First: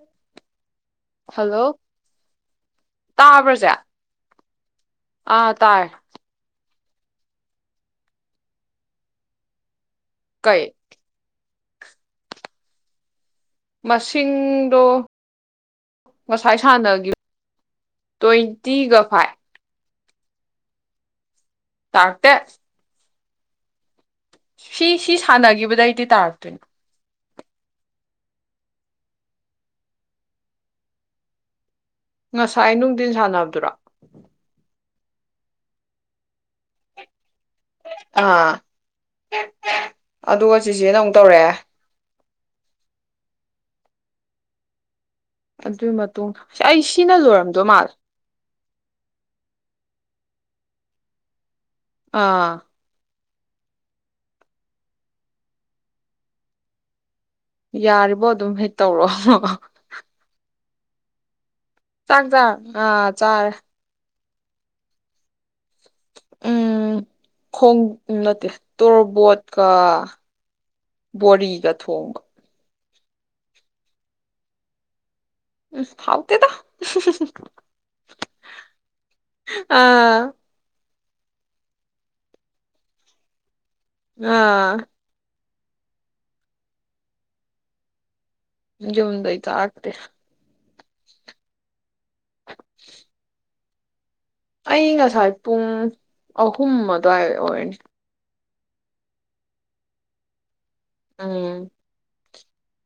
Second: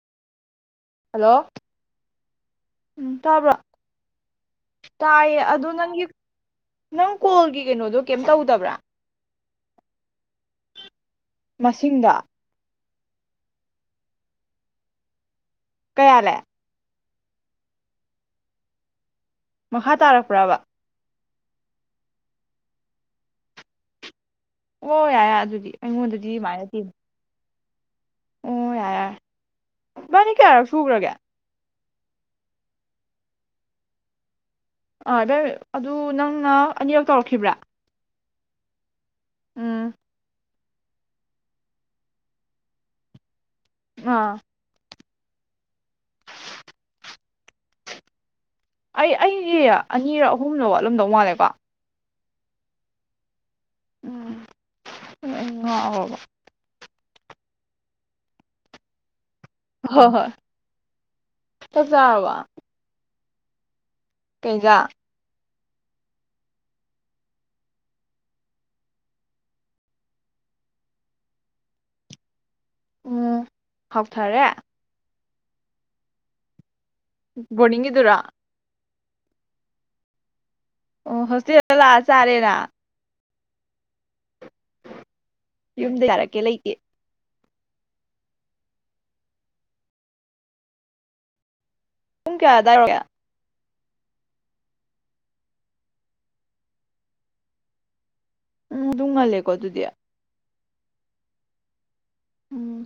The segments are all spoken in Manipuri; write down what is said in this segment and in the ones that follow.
ꯑ ꯍꯜꯂꯣ ꯎꯝ ꯇꯥꯕ꯭ꯔꯣ ꯇꯥꯕ꯭ꯔꯁꯦ ꯇꯥꯏꯌꯦ ꯑꯥ ꯑꯗꯨ ꯇꯥꯔꯦ ꯅꯪꯒꯤ ꯅꯪ ꯀꯣꯜꯒꯤ ꯀꯩꯅꯣꯗꯣ ꯀꯩꯝ ꯇꯧꯗꯕ꯭ꯔꯥ ꯀꯩ ꯃꯁꯤꯡꯗ ꯃꯁꯤꯡꯗꯣ ꯀꯌꯥꯂꯦ ꯉꯁꯥꯏ ꯁꯥꯟꯅꯒꯤ ꯇ꯭ꯋꯦꯟꯇꯤꯒ ꯐꯥꯏꯐ ꯃꯈꯥ ꯇꯥꯔꯛꯄ꯭ꯔꯕ ꯇꯥꯔꯛꯇꯦ ꯁꯤ ꯑꯣ ꯁꯤ ꯌꯥ ꯌꯥꯔꯦ ꯑꯗꯨꯗꯤ ꯁꯥꯟꯅꯈꯤꯕꯗꯩꯗꯤ ꯑꯩꯉꯣꯟꯗꯗꯤ ꯇꯥꯔꯛꯇꯣꯏꯅꯦ ꯑꯗꯨꯃꯥꯏꯅ ꯇꯦ ꯑꯣ ꯌꯥꯔꯦ ꯌꯥꯔꯦ ꯏꯕꯥꯅꯤ ꯀꯌꯥꯔꯛ ꯁꯨꯈ꯭ꯔꯒꯦ ꯉꯁꯥꯏ ꯅꯨꯡꯊꯤꯟ ꯁꯥꯟꯅꯕꯗꯨꯔꯥ ꯑ ꯑꯗꯨ ꯅꯪꯅ ꯑꯅꯤꯔꯛ ꯇꯧꯔꯛꯈꯤꯕ꯭ꯔꯥ ꯑꯥ ꯎꯝ ꯑꯗꯨꯒ ꯆꯤꯆꯦꯅ ꯑꯃꯨꯛ ꯇꯧꯔꯦ ꯑꯥ ꯑꯗꯨꯒꯤ ꯃꯇꯨꯡꯗ ꯑꯁ ꯑꯩ ꯁꯤꯅ ꯂꯣꯏꯔꯝꯗꯣꯏ ꯃꯥꯜꯂꯦ ꯑꯩ ꯑꯩꯗꯤ ꯑꯅꯤꯔ ꯑꯍꯨꯝꯂ ꯋꯥꯠꯂꯝꯗꯧ ꯃꯥꯜꯂꯦꯀꯣ ꯑꯥ ꯎꯝ ꯎꯝ ꯑꯩ ꯉꯥꯎꯔꯕ ꯌꯥꯔꯤꯕꯣ ꯑꯗꯨꯝ ꯍꯦꯛ ꯇꯧꯔꯣꯑꯣ ꯍꯣꯏ ꯍꯣꯏ ꯆꯥꯛ ꯆꯥꯡ ꯆꯥꯔꯕꯣ ꯆꯥ ꯑ ꯆꯥꯔꯦ ꯀꯩ ꯍꯤꯡꯖꯥꯡ ꯎꯝ ꯈꯣꯡ ꯅꯠꯇꯦ ꯇꯣꯔꯕꯣꯠꯀ ꯕꯣꯔꯤꯒ ꯊꯣꯡꯕ ꯎꯝ ꯍꯥꯎꯊꯔꯦ ꯎꯝ ꯍꯥꯎ ꯇꯦꯗ ꯕꯣꯅꯤꯡꯒꯤꯗꯨꯔꯥ ꯑꯥ ꯑꯣ ꯍꯣꯁꯇꯦꯜꯗ ꯂꯥꯛꯑ ꯆꯥꯔꯦꯔ ꯑꯥ ꯌꯨꯝꯗ ꯌꯥꯔꯛꯀꯦ ꯂꯩꯇꯦ ꯌꯨꯝꯗꯩ ꯀꯥꯔꯛꯇꯦ ꯄꯨꯡ ꯀꯌꯥ ꯑꯗꯥꯏ ꯑꯣꯏꯒꯦ ꯑꯩ ꯉꯁꯥꯏ ꯄꯨꯡ ꯑꯍꯨꯝ ꯑꯗꯨꯋꯥꯏ ꯑꯣꯏꯔꯅꯤ ꯎꯝ ꯑꯗꯨꯝ ꯉꯜꯂꯦꯀꯣ ꯑꯗꯨꯗꯤ ꯑꯝ ꯎꯝ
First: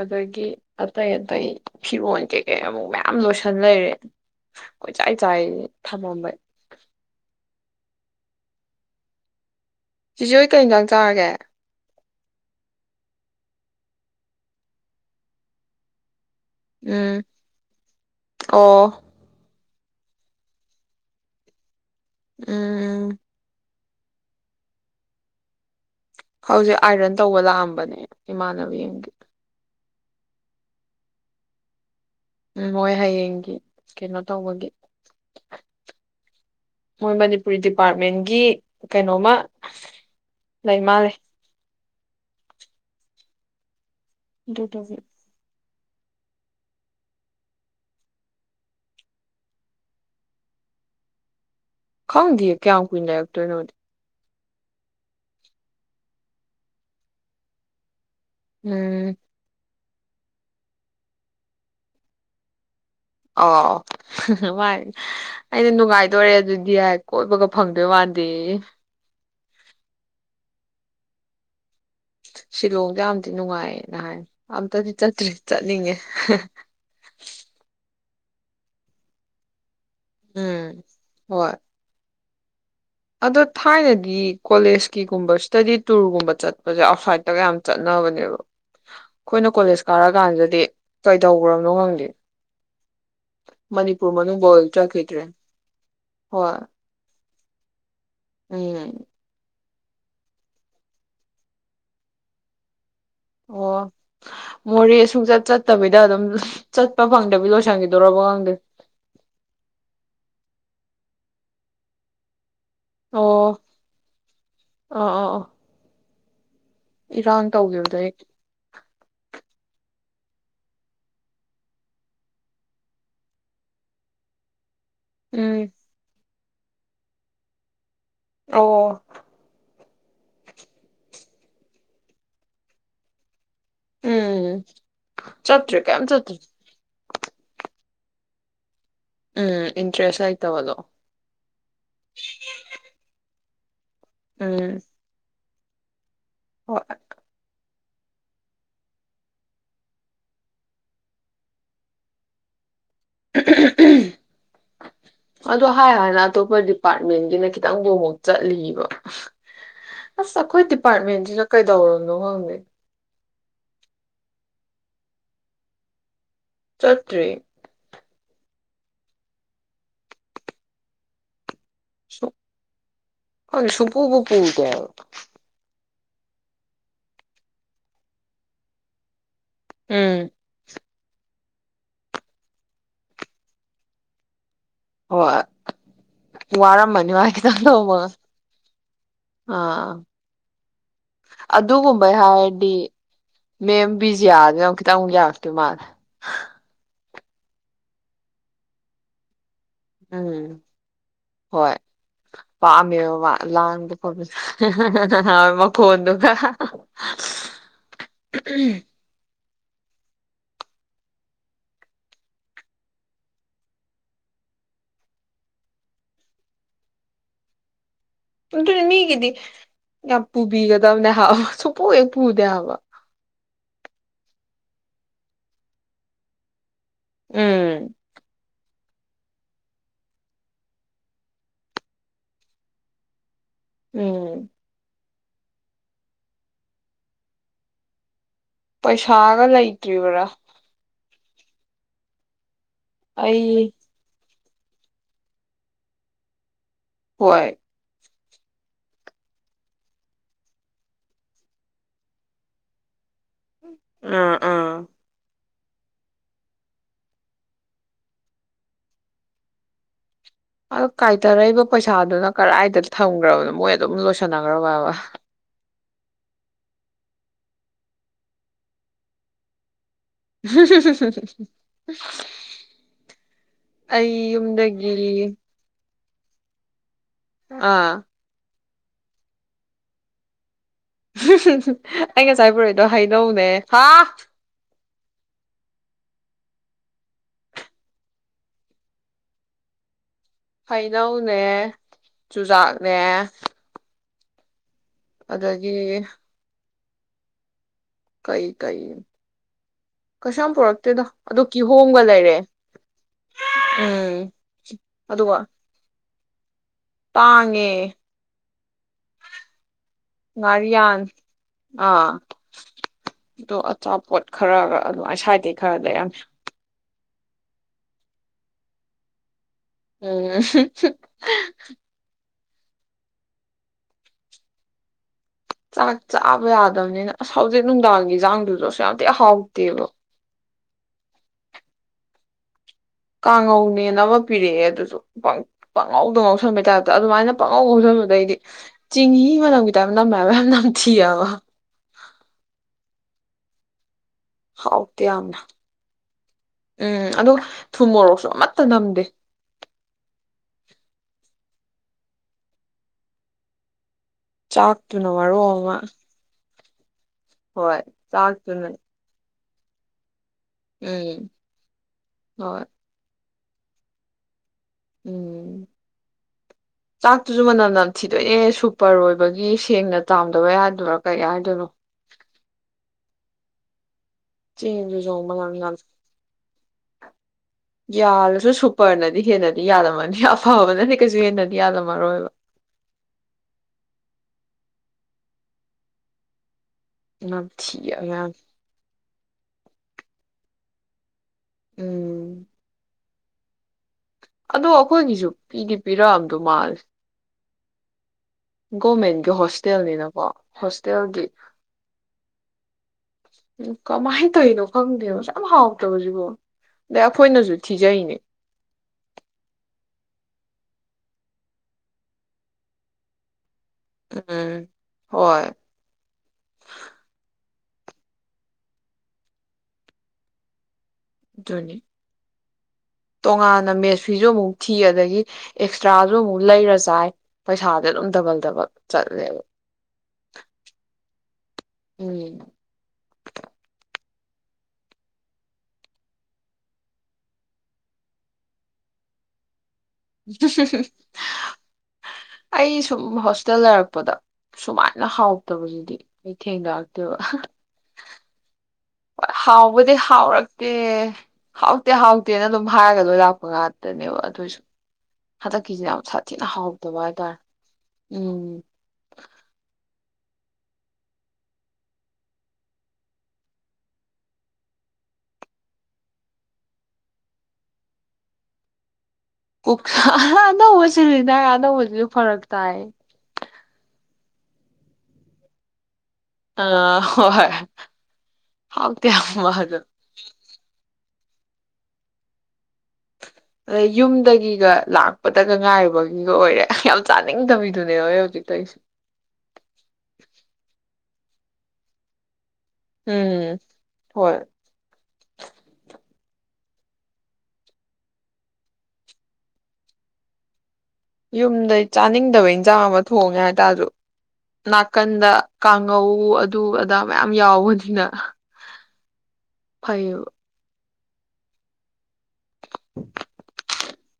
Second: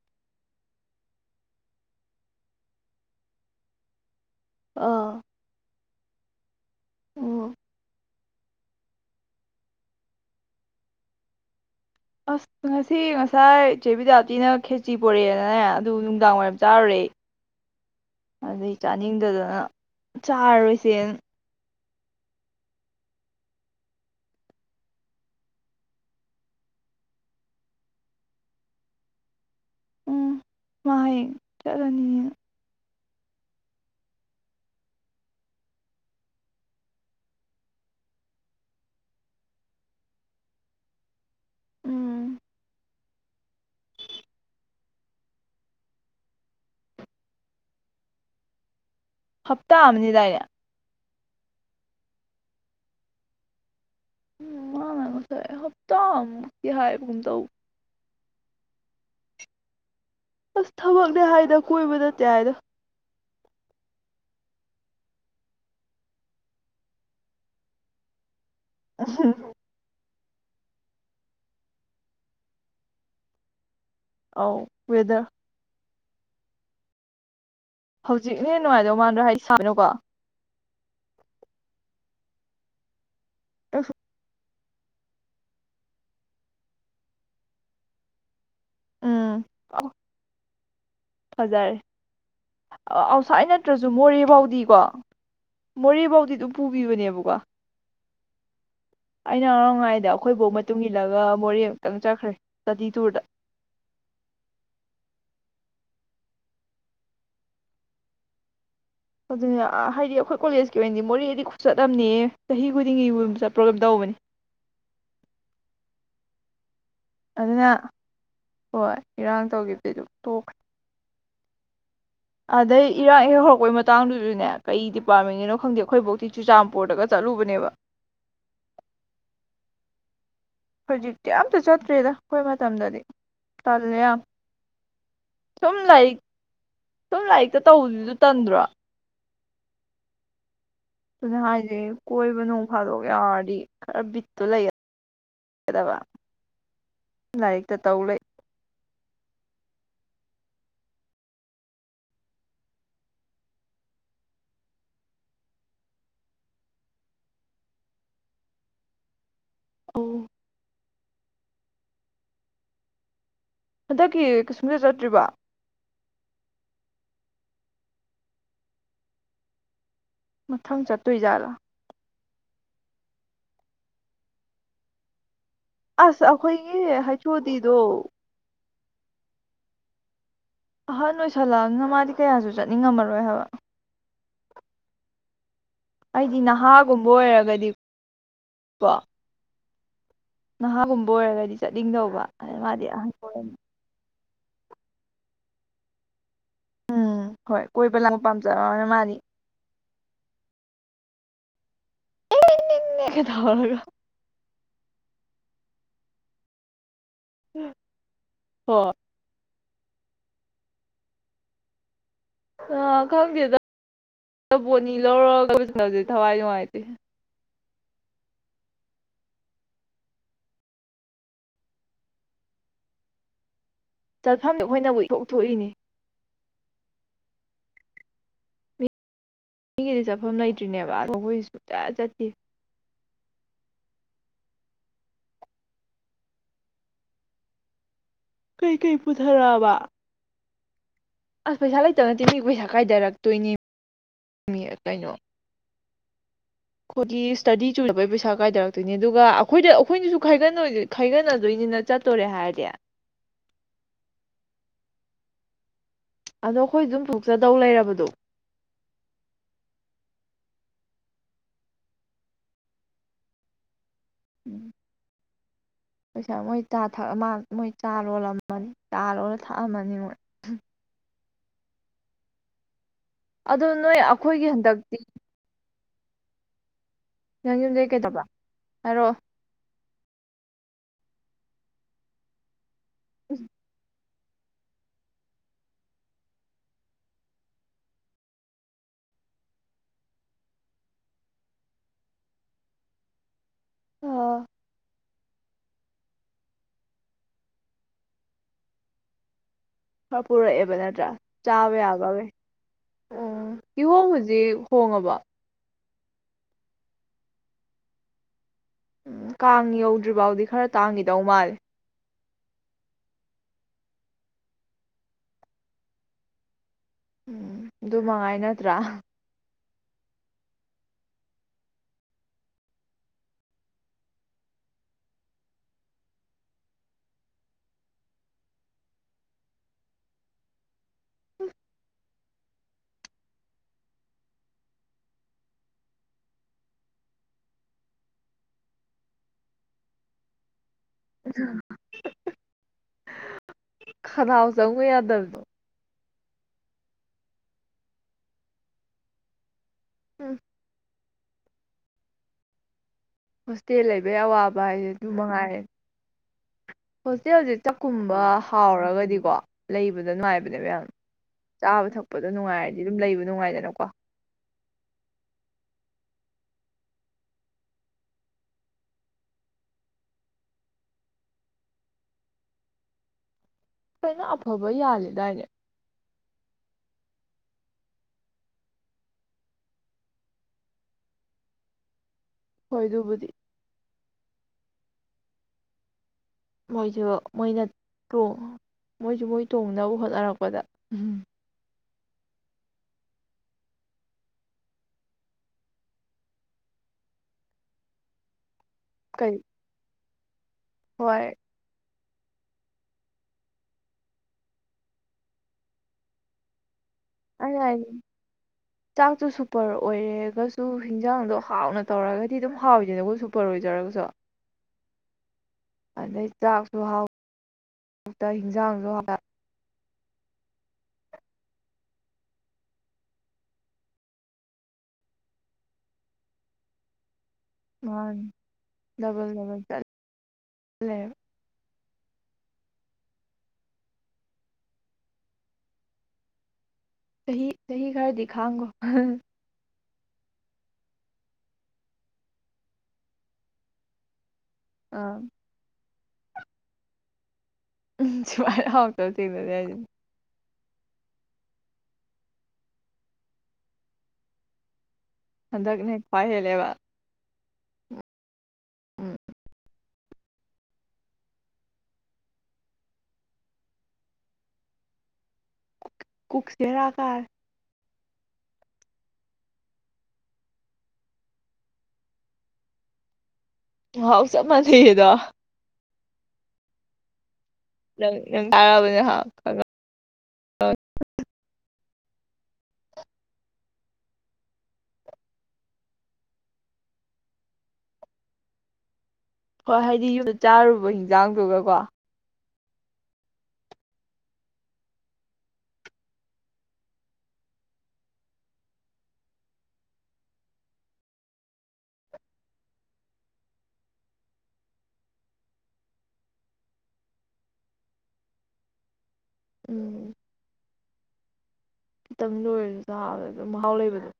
ꯑꯗꯒꯤ ꯑꯇꯩ ꯑꯇꯩ ꯐꯤꯔꯣꯟꯜ ꯀꯩ ꯀꯩ ꯑꯃꯨꯛ ꯃꯌꯥꯝ ꯂꯣꯏꯁꯟ ꯂꯩꯔꯦ ꯀꯣꯏ ꯆꯥꯏ ꯆꯥꯏ ꯊꯃꯣꯩ ꯑꯣ ꯁꯤꯁꯦ ꯍ ꯀꯩ ꯌꯦꯟꯖꯥꯡ ꯆꯥꯔꯒꯦ ꯑꯁ ꯉꯁꯤ ꯉꯁꯥꯏ ꯏꯆꯦꯕꯤꯗꯥꯞꯇꯤꯅ ꯈꯦꯆꯤ ꯄꯨꯣꯔꯛꯑꯦꯅꯅꯦ ꯑꯗꯨ ꯅꯨꯡꯗꯥꯡ ꯋꯥꯏꯔꯝ ꯆꯥꯔꯨꯔꯦ ꯎꯝ ꯑꯗꯨꯩ ꯑꯣ ꯆꯥꯅꯤꯡꯗꯗꯅ ꯆꯥꯔꯣꯏꯁꯦ ꯎꯝ ꯎꯝ ꯍꯧꯖꯤꯛ ꯑꯥꯏꯔꯟ ꯇꯧꯕ ꯂꯥꯛꯑꯝꯕꯅꯦ ꯏꯃꯥꯟꯕꯤꯒꯤ ꯎꯝ ꯃꯥ ꯆꯔꯅꯤ ꯎꯝ ꯃꯣꯏ ꯍꯌꯦꯡꯒꯤ ꯀꯩꯅꯣ ꯇꯧꯕꯒꯤ ꯃꯣꯏ ꯃꯅꯤꯄꯨꯔꯤ ꯗꯤꯄꯥꯔꯠꯃꯦꯟꯒꯤ ꯀꯩꯅꯣꯃ ꯂꯩ ꯃꯥꯂꯦ ꯎꯝ ꯑꯗꯨ ꯑꯗꯨꯕꯤ ꯍꯞꯇꯥ ꯑꯅꯤꯗꯥꯔꯌꯥ ꯈꯥꯎꯗꯦ ꯀꯌꯥ ꯀꯨꯅꯛꯇꯅꯗꯤ ꯎ ꯃꯥ ꯉꯁꯦ ꯁꯞꯇꯝ ꯀ ꯍꯥꯏꯥꯏ ꯀꯨꯝꯨꯝ ꯇꯧ ꯎꯝ ꯑꯁ ꯊꯕꯛꯅꯦ ꯍꯥꯏꯗ ꯀꯣꯏꯕ ꯅꯠꯇꯦ ꯍꯥꯏꯗꯣ ꯑꯣ ꯥꯏ ꯑꯩꯅ ꯅꯨꯡꯉꯥꯏꯗꯣꯔꯦ ꯑꯗꯨꯗꯤ ꯀꯣꯏꯕꯒ ꯐꯪꯗꯣꯏ ꯃꯥꯟꯗꯤꯦ ꯎ ꯁꯤꯂꯣꯡꯗ ꯌꯥꯝꯗꯤ ꯅꯨꯡꯉꯥꯏꯌꯦ ꯉꯍꯥꯏ ꯑꯧ ꯑꯝꯇꯗꯤ ꯋꯦꯗꯔ ꯆꯠꯇ꯭ꯔꯤ ꯆꯠꯅꯤꯡꯉꯦ ꯍ ꯍꯧꯖꯤꯛꯅ ꯍꯦꯟꯅ ꯅꯨꯡꯉꯥꯏꯗꯧ ꯃꯥꯟꯗ꯭ꯔꯣ ꯍꯥꯏ ꯁꯥꯃꯤꯅꯨꯀꯣ ꯎꯝ ꯍꯣꯏ ꯑꯗꯣ ꯊꯥꯏꯅꯗꯤ ꯀꯣꯂꯦꯖꯀꯤꯒꯨꯝꯕ ꯏꯁꯇꯗꯤ ꯇꯨꯔꯒꯨꯝꯕ ꯆꯠꯄꯁꯦ ꯑꯥꯎꯠꯁꯥꯏꯗꯠꯇꯒ ꯌꯥꯝ ꯆꯠꯅꯕꯅꯦꯕ ꯎꯝ ꯑꯩꯈꯣꯏꯅ ꯀꯣꯂꯦꯖ ꯀꯥꯔ ꯀꯥꯟꯗꯗꯤ ꯐꯖꯔꯦ ꯑꯥꯎꯠꯁꯥꯏꯠ ꯅꯠꯇ꯭ꯔꯁꯨ ꯃꯅꯤꯄꯨꯔ ꯃꯣꯔꯦ ꯃꯅꯨꯡꯐꯥꯎ ꯐꯥꯎꯗꯤꯀꯣ ꯆꯠꯈꯤꯗ꯭ꯔꯦ ꯃꯣꯔꯦ ꯐꯥꯎꯗꯤ ꯑꯗꯨꯝ ꯍꯣꯏ ꯄꯨꯕꯤꯕꯅꯦꯕꯀꯣ ꯎꯝ ꯑꯩꯅ ꯉꯔꯥꯡꯉꯥꯏꯗ ꯑꯩꯈꯣꯏꯐꯧ ꯃꯇꯨꯡ ꯏꯜꯂꯒ ꯃꯣꯔꯦ ꯑꯃꯨꯛꯇꯪ ꯆꯠꯈ꯭ꯔꯦꯇꯤ ꯇꯨꯔꯗ ꯑꯣ ꯃꯣꯔꯦ ꯁꯨꯡꯆꯠ ꯆꯠꯇꯕꯤꯗ ꯑꯗꯨꯝ ꯆꯠꯄ ꯐꯪꯗꯕꯤ ꯂꯣꯏꯁꯟꯈꯤꯗꯔꯕ ꯈꯪꯗꯦ ꯑꯗꯨꯅꯦ ꯍꯥꯏꯗꯤ ꯑꯩꯈꯣꯏ ꯀꯣꯂꯦꯖꯀꯤ ꯑꯣꯏꯅꯗꯤ ꯃꯣꯔꯦꯗꯤ ꯈꯨꯆꯠꯂꯝꯅꯤ ꯆꯍꯤ ꯈꯨꯗꯤꯡꯒꯤ ꯑꯣ ꯌꯕ ꯆ ꯄ꯭ꯔꯣꯒ꯭ꯔꯥꯝ ꯇꯧꯕꯅꯤ ꯑꯥ ꯑꯥ ꯑꯥ ꯏꯔꯥꯡ ꯇꯧꯈꯤꯕꯗꯣ ꯍ ꯍꯣꯏ ꯏꯔꯥꯡ ꯇꯧꯈꯤꯕꯗꯤ ꯑꯗꯨ ꯇꯣꯛꯈ꯭ꯔꯦ ꯑꯗꯩ ꯏꯔꯥꯡꯦꯛ ꯍꯧꯔꯛꯄꯩ ꯃꯇꯥꯡꯗꯨꯁꯨꯅꯦ ꯀꯩ ꯎꯝ ꯗꯤꯄꯥꯔꯠꯃꯒꯤꯦꯣ ꯈꯪꯗꯦ ꯑꯩꯈꯣꯏꯐꯥꯎꯗꯤꯤ ꯆꯨꯔꯆꯥꯟꯄꯨꯔꯗꯒ ꯆꯠꯂꯨꯕꯅꯦꯕ ꯑꯣ ꯍꯧꯖꯤꯛꯇꯤ ꯑꯇ ꯆꯠꯇ꯭ꯔꯦꯗ ꯑꯩꯈꯣꯏ ꯃꯇꯝꯗꯗꯤ ꯇꯂꯂꯤꯌꯥ ꯎꯝ ꯁꯨꯝ ꯆꯠꯇ꯭ꯔꯤ ꯀꯩꯝ ꯂꯥꯏꯛ ꯆꯠꯇ꯭ꯔꯤ ꯁꯨꯝ ꯂꯥꯏꯔꯤꯛꯇ ꯇꯧꯕꯗꯨꯁꯨ ꯇꯟꯗ꯭ꯔꯣ ꯎꯝ ꯏꯟꯇ꯭ꯔꯦꯁ ꯑꯥꯏꯇꯕꯂꯣ ꯑꯗꯨꯅ ꯍꯥꯏꯁꯦ ꯀꯣꯏꯕ ꯅꯣꯡ ꯐꯥꯗꯣꯛ ꯌꯥꯔꯗꯤ ꯈꯔꯕꯤꯠꯇꯨ ꯂꯩ ꯎꯝ ꯀꯗꯕ ꯍꯣꯏ ꯂꯛ ꯠꯇ ꯇꯧꯂ ꯑꯣ ꯍꯥꯏꯥꯟꯅ ꯑꯇꯣꯞꯄ ꯗꯤꯄꯥꯔꯠꯃꯦꯟꯒꯤꯅ ꯈꯤꯇꯪꯕꯨ ꯑꯃꯨꯛ ꯆꯠꯂꯤꯕ ꯑꯧ ꯑꯁ ꯑꯩꯈꯣꯏ ꯗꯤꯄꯥꯔꯠꯃꯦꯟꯁꯤ ꯀꯩꯗꯧꯔꯅꯣ ꯈꯪꯗꯦ ꯍꯟꯗꯛꯀꯤ ꯀꯩꯁꯨꯝꯗ ꯆꯠꯇ꯭ꯔꯤꯕ ꯆꯠꯇ꯭ꯔꯤ ꯃꯊꯪ ꯆꯠꯇꯣꯏ ꯖꯥꯠꯂꯥ ꯁꯨꯄ ꯄꯨꯄꯨ ꯀ ꯑꯁ ꯑꯩꯈꯣꯏꯒꯤ ꯍꯥꯏꯆꯣꯗꯤꯗꯣ ꯎꯝ ꯑꯍꯟ ꯑꯣꯏꯁꯜꯂꯛꯑꯅꯤꯅ ꯃꯥꯗꯤ ꯀꯌꯥꯁꯨ ꯆꯠꯅꯤꯡꯉꯝꯃꯔꯣꯏ ꯍꯥꯏꯕ ꯍꯣꯏ ꯑꯩꯗꯤ ꯅꯍꯥꯒꯨꯝꯕ ꯋꯥꯔꯝꯕꯅꯤ ꯃꯥꯒꯤ ꯑꯣꯏꯔꯒꯗꯤꯀꯣ ꯆꯗꯃ ꯑ ꯅꯍꯥꯒꯨꯝꯕ ꯑꯣꯏꯔꯒꯗꯤ ꯆꯠꯅꯤꯡꯗꯧꯕ ꯃꯥꯗꯤ ꯑꯍ ꯑꯣꯏꯔꯝꯅꯤ ꯌꯥꯗ ꯃ ꯀꯇ ꯑ ꯌꯥꯇ ꯃꯥꯔ ꯎꯝ ꯍꯣꯏ ꯀꯣꯏꯕ ꯂꯥꯡꯕ ꯄꯥꯝꯖꯕꯅ ꯃꯥꯅꯤ ꯎꯝ ꯍꯣꯏ ꯋꯥꯃꯦ ꯏꯪꯅꯦꯒ ꯋꯥ ꯇꯧꯔꯒ ꯂꯥꯡꯗ ꯃ ꯀꯗꯨꯒ ꯍ ꯑꯥ ꯈꯪꯗꯦꯗ ꯄꯣꯠꯅꯤ ꯂꯧꯔꯒꯁꯦ ꯊꯋꯥꯏ ꯅꯨꯡꯉꯥꯏꯇꯦ ꯑꯗꯨꯅꯤ ꯃꯤꯒꯤꯗꯤ ꯌꯥꯝ ꯄꯨꯕꯤꯒꯗꯕꯅꯦ ꯍꯥꯏꯕ ꯁꯨꯡꯄꯣꯛ ꯍꯦꯛ ꯄꯨꯗꯦ ꯍꯥꯏꯕ ꯆꯠꯐꯝꯗꯨ ꯑꯩꯈꯣꯏꯅꯕꯨ ꯏꯊꯣꯛ ꯊꯣꯛꯏꯅꯦ ꯎꯝ ꯃꯤꯒꯤꯗꯤ ꯆꯠꯐꯝ ꯂꯩꯇ꯭ꯔꯤꯅꯦꯕ ꯑꯩꯈꯣꯏꯁꯤꯁꯨꯖ ꯆꯠꯇꯦ ꯎꯝ ꯀꯩꯀꯩ ꯄꯩꯁꯥꯒ ꯄꯨꯊꯔꯛꯑꯕ ꯂꯩꯇ꯭ꯔꯤꯕ꯭ꯔꯥ ꯑꯁ ꯄꯩꯁꯥ ꯂꯩꯇꯅꯦꯃꯤ ꯄꯩꯁꯥ ꯀꯥꯏꯗꯔꯛꯇꯣꯏꯅꯤ ꯑꯩ ꯃꯤ ꯀꯩꯅꯣ ꯈꯨꯒꯤ ꯍꯣꯏ ꯁꯇꯗꯤ ꯆꯨꯔ ꯕꯩ ꯄꯩꯁꯥ ꯀꯥꯏꯗꯔꯛꯇꯣꯏꯅꯦ ꯑꯗꯨꯒ ꯑꯩꯈꯣꯏꯗ ꯑꯩꯈꯣꯏꯅꯁꯨ ꯈꯥꯏꯒꯠꯅꫭꯏꯒꯦ ꯈꯥꯏꯒꯠꯅꯗꯣꯏꯅꯤꯅ ꯆꯠꯇꯣꯔꯦ ꯍꯥꯏꯔꯗꯤ ꯑꯥ ꯑꯥ ꯑꯗꯣ ꯑꯩꯈꯣꯏ ꯑꯗꯨꯝ ꯄꯣꯛꯆꯗꯧ ꯂꯩꯔꯕꯗꯣ ꯑ ꯀꯥꯏꯊꯔꯛꯏꯕ ꯄꯩꯁꯥꯗꯨꯅ ꯀꯗꯥꯏꯗ ꯊꯝꯈ꯭ꯔꯕꯅꯣ ꯃꯣꯏ ꯑꯗꯨꯝ ꯂꯣꯏꯁꯟꯅꯈ꯭ꯔꯕꯥꯕ ꯄꯩꯁꯥ ꯃꯣꯏ ꯆꯥ ꯊꯛꯑ ꯃꯤꯜ ꯃꯣꯏ ꯆꯥ ꯂꯣꯜꯂꯝꯝꯃꯅꯤ ꯆꯥ ꯂꫭꯜꯂ ꯊꯛꯑꯝꯃꯅꯤ ꯃꯣꯏ [inaudible] [inaudible] ꯑꯗꯨ ꯅꯣꯏ ꯑꯩ ꯑꯩꯈꯣꯏꯒꯤ ꯌꯨꯝꯗꯒꯤ ꯍꯟꯗꯛꯇꯤ ꯅꯪ ꯌꯨꯝꯗꯩ ꯑꯥ ꯀꯩꯗꯧꯕ ꯍꯥꯏꯔꯑꯣ ꯑꯩ ꯉꯥꯁꯥꯏ ꯄꫭꯔꯛꯏ ꯗꯣ ꯍꯩꯅꯧꯅꯦ ꯍꯥ ꯍꯩꯅꯧꯅꯦ ꯆꯨꯖꯥꯛꯅꯦ ꯑꯣ ꯑꯗꯒꯤ ꯀꯩ ꯀꯩ ꯈꯔ ꯀꯩꯁꯨ ꯌꯥꯝ ꯄꯨꯔꯛꯑꯦꯕ ꯄꯨꯔꯛꯇꯦꯗ ꯅꯠꯇ꯭ꯔꯥ ꯑꯗꯣ ꯆꯥꯕ ꯀꯤꯍꯣꯝꯒ ꯌꯥꯕꯒꯩ ꯂꯩꯔꯦ ꯎꯝ ꯀꯤꯍꯣꯝ ꯎꯝ ꯍꯧꯖꯤꯛ ꯍꯣꯡꯉꯕꫭ ꯑꯗꯨꯒ ꯇꯥꯡꯉꯦ ꯎꯝ ꯀꯥꯡ ꯌꯧꯗ꯭ꯔꯤ ꯕꯥꯎꯗꯤ ꯈꯔ ꯉꯥꯔꯤꯌꯥꯟ ꯇꯥꯡꯒꯤꯗꯧ ꯃꯥꯜꯂꯦ ꯑꯥ ꯑꯗꯣ ꯑꯆꯥꯄꯣꯠ ꯈꯔꯒ ꯑꯗꯨꯃꯥꯏꯅ ꯁꯋꯥꯏꯗꯩ ꯈꯔ ꯂꯩꯔꯝꯃꯦ ꯎꯝ ꯑꯗꯨ ꯃꯉꯥꯏ ꯅꯠꯇ꯭ꯔꯥ ꯎꯝ ꯆꯥꯛ ꯆꯥꯕ ꯌꯥꯗꯕꯅꯤꯅ ꯑꯁ ꯍꯧꯖꯤꯛ ꯅꯨꯡꯗꯥꯡꯒꯤ ꯏꯖꯥꯡꯗꯨꯁꯨ ꯌꯥꯝꯊꯤ ꯍꯥꯎꯇꯦꯕ ꯀꯥꯡꯉꯧꯅꯦꯅ ꯑꯃ ꯄꯤꯔꯛꯑꯦ ꯑꯗꯨꯁꯨ ꯄꯉꯧꯗ ꯉꯧꯁꯟꯕꯩ ꯇꯥꯏꯞꯇ ꯑꯗꯨꯃꯥꯏꯅ ꯄꯉꯧ ꯉꯧꯁꯟꯕꯗꫭ ꯑꯩꯗꯤ ꯆꯤꯡꯍꯤ ꯃꯅꯝꯒꯤ ꯇꯥꯏꯞ ꯅꯝꯃꯦꯕ ꯍꯥꯏꯕ ꯌꯥꯝꯅ ꯊꯤ ꯑꯉꫭ ꯍ ꯈꯔꯥꯎ ꯆꯪꯉꯨ ꯌꯥꯝꯅ ꯌꯥꯗꯕꯗꯣ ꯎꯝ ꯑꯗꯨ ꯊꯨꯝ ꯃꯣꯔꯣꯛꯁꯨ ꯑꯃꯠꯇ ꯅꯝꯗꯦ ꯎꯝ ꯍꫭꯁꯇꯦꯜ ꯂꯩꯕ ꯕꯩ ꯑꯋꯥꯕ ꯍꯥꯏꯁꯦ ꯑꯗꯨ ꯆꯥꯛꯇꯨꯅ ꯃꯔꯣꯟ ꯃꯉꯥꯏꯔꯦ ꯑꯃ ꯍꯣꯁꯇꯦꯜꯁꯦ ꯍꯣꯏ ꯆꯥꯛꯀꯨꯝꯕ ꯆꯥꯛꯇꯨꯅ ꯍꯥꯎꯔꯒꯗꯤꯀꯣ ꯂꯩꯕꯗ ꯅꯨꯡꯉꯥꯏꯕ ꯎꯝ ꯆ ꯊꯛ ꯍꯣꯏ ꯅꯨꯡꯉꯥꯏꯔꯗꯤ ꯂꯩ ꯅꯨꯡꯉꯥꯏꯗꯅꯀꯣ ꯎꯝ ꯆꯥꯛꯇꯨꯁꯨ ꯃꯅꯝ ꯅꯝ ꯊꯤꯗꯣꯛꯦ ꯁꯨꯄꯔ ꯑꯣꯏꯕꯒꯤ ꯁꯦꯡꯅ ꯆꯥꯝꯗꯕ ꯌꯥꯗꯣꯏꯔꯥ ꯀꯩ ꯍꯥꯏꯗꯣꯏꯔꯣ ꯂꯣꯏꯅ ꯑꯐꯕ ꯆꯦꯟꯖꯖꯣꯡꯕ ꯌꯥꯜꯂꯤꯗꯥꯏꯅꯦ ꯌꯥꯜꯂꯁꯨ ꯁꯨꯄꯔꯅꯗꯤ ꯍꯦꯟꯅꯗꯤ ꯌꯥꯜꯂꯝꯃꯅꯤ ꯑꯐꯕꯅꯗꯤ ꯀꯩꯁꯨ ꯍꯦꯟꯅꯗꯤ ꯌꯥꯜꯂꯝꯃꯔꯣꯏꯕ ꯍꯣꯏ ꯑꯗꯨꯕꯨꯗꯤ ꯃꯣꯏꯁꯨ ꯃꯣꯏꯅ ꯅꯝꯊꯤꯑꯕ ꯌꯥꯝ ꯇꯣꯡ ꯃꯣꯏꯁꯨ ꯃꯣꯏ ꯇꯣꯡꯅꯕ ꯍꯣꯠꯅꯔꯛꯄꯗ ꯎꯝ ꯎꯝ ꯑꯗꯣ ꯑꯩꯈꯣꯏꯒꯤꯁꯨ ꯄꯤꯗꯤ ꯄꯤꯔꯛꯑꯝꯗꯣ ꯃꯥꯜꯂꯦ ꯣꯔꯃꯦꯟꯒꯤ ꯀꯩ ꯍꯣꯁꯇꯦꯜꯅꯤꯅ ꯋꯥ ꯍꯣꯁꯇꯦꯜꯦꯜꯒꯤ ꯍꯣꯏ ꯎ ꯀꯃꯥꯏꯅ ꯇꯧꯔꯤꯅꯣ ꯈꯪꯗꯦꯕꯁ ꯌꯥꯝ ꯍꯥꯎꯇ ꯁꯤꯕꯣ ꯑ ꯆꯥꯛꯇꯨ ꯁꯨꯄꯔ ꯑꯣꯏꯔꯦ ꯔꯒꯁꯨ ꯍꯤꯟꯖꯥꯡꯗꯣ ꯍꯥꯎꯅ ꯇꯧꯔꯒꯗꯤ ꯑꯗꯨꯝ ꯍꯥꯎꯋꯅꯤꯅꯒꯁꯨ ꯄꯔꯣꯏ ꯎꯝ ꯍꯣꯏ ꯑꯗꯩ ꯆꯥꯛꯁꯨ ꯍꯥꯎ ꯍꯟꯖꯥꯡꯁꯨ ꯍ ꯑꯗꯨꯅꯤ ꯇꯣꯉꯥꯟꯅ ꯃꯦꯠꯁ ꯐꯤꯁꯨ ꯑꯃꯨꯛ ꯊꯤ ꯑꯗꯒꯤ ꯑꯦꯛꯁꯇ꯭ꯔꯥꯁꯨ ꯑꯃꯨꯛ ꯂꯩꯔ ꯆꯥꯏ ꯄꯩꯁꯥꯥꯁ ꯑꯗꯨꯝ ꯃꯥꯅꯤ ꯗꯕꯜ ꯗꯕꯜ ꯗꯕꯜ ꯆꯠꯂꯦꯕ ꯗꯕꯜ ꯆꯠ ꯂꯩꯔꯦꯕ ꯎꯝ ꯆꯍꯤꯍꯤ ꯁꯍꯤ ꯈꯔ ꯈꯥꯒꯣ ꯑꯩ ꯁꯨꯝ ꯍꯣꯁꯇꯦꯜ ꯂꯩꯔꯛꯄꯗ ꯑꯥ ꯁꯨꯃꯥꯏꯅ ꯍꯥꯎꯇꯕꯁꯤꯗꯤ ꯑꯩꯊ ꯍꯗ ꯍꯥꯏꯥꯛꯇꯕ ꯎꯝ ꯁꯤ ꯍꯣꯏ ꯍꯥꯎꯕꯗꯤ ꯍꯥꯎꯔ ꯗꯦ ꯍꯥꯎꯇꯦ ꯍꯥꯎꯇꯦꯅ ꯑꯗꯨꯝ ꯍꯥꯏꯔꯒ ꯂꯣꯏ ꯂꯥꯛꯄ ꯉꯥꯛꯇꯅꯦꯕ ꯑꯗꯨꯏꯁꯨ ꯍꯟꯗꯛꯀꯤꯁꯤꯅ ꯍꯟꯗꯛꯅ ꯌꯥꯝ ꯈ꯭ꯋꯥꯏ ꯁꯥꯊꯤꯅ ꯍꯦꯜꯂꯦꯕ ꯍꯥꯎꯗꯕ ꯍꯥꯏꯇꯥꯔꯦ ꯎꯝ ꯎꯝ ꯀꯨꯛꯆꯦꯔꯥꯀ ꯑꯅꯧꯕꯁꯤꯅꯥ ꯑꯅꯧꯕꯁꯤꯁꯨ ꯐꯔꯛ ꯇꯥꯏ ꯍꯥꯎ ꯆꯅ ꯊꯗ ꯑ ꯍ ꯍꯣꯏ ꯍꯥꯎꯇꯦ ꯌꯥꯝ ꯑꯗꯨꯝ ꯥ ꯑꯗꯩ ꯌꯨꯝꯗꯒꯤꯒ ꯂꯥꯛꯄꯗꯒ ꯉꯥꯏꯕꯒꯤꯒ ꯑꯣꯏꯔꯦ ꯌꯥꯝ ꯆꯥꯅꯤꯡꯗꯃꯤꯗꯨꯅꯦ ꯍꯣꯏ ꯍꯧꯖꯤꯛꯇꯒꯤꯁꯨ ꯍꯣꯏ ꯍꯥꯏꯗꯤ ꯌꯨꯝꯗ ꯆꯥꯔꯨꯕ ꯍꯤꯟꯖꯥꯡꯗꯨꯒꯀꯣ ꯎꯝꯝ ꯍꯣꯏ ꯌꯨꯝꯗꯩ ꯆꯥꯅꯤꯡꯗꯕ ꯏꯟꯁꯥꯡ ꯑꯃ ꯊꯣꯡꯉꯦ ꯍꯥꯏꯇꯥꯔꯁꯨ ꯅꯥꯀꯟꯗ ꯀꯥꯡꯉꯧ ꯑꯗꯨ ꯑꯗꯥ ꯃꯌꯥꯝ ꯌꯥꯎꯕꯅꯤꯅ ꯎꯝ ꯐꯩꯌꯦꯕ ꯈꯤꯇꯪ ꯂꯣꯏꯔꯁꯨ ꯆꯥꯕꯗ ꯑꯗꯨꯝ ꯃꯍꯥꯎ ꯂꯩꯕꯗꯣ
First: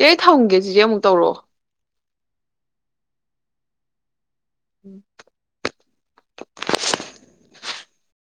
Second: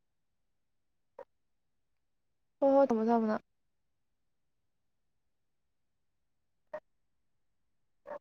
ꯏꯆꯦ ꯊꯝꯒꯦ ꯆꯆꯦ ꯑꯃꯨꯛ ꯇꯧꯔꯛꯑꯣ ꯍꯣꯏ ꯍꯣꯏ ꯇꯃꯣ ꯊꯕꯅ ꯎꯝ ꯑ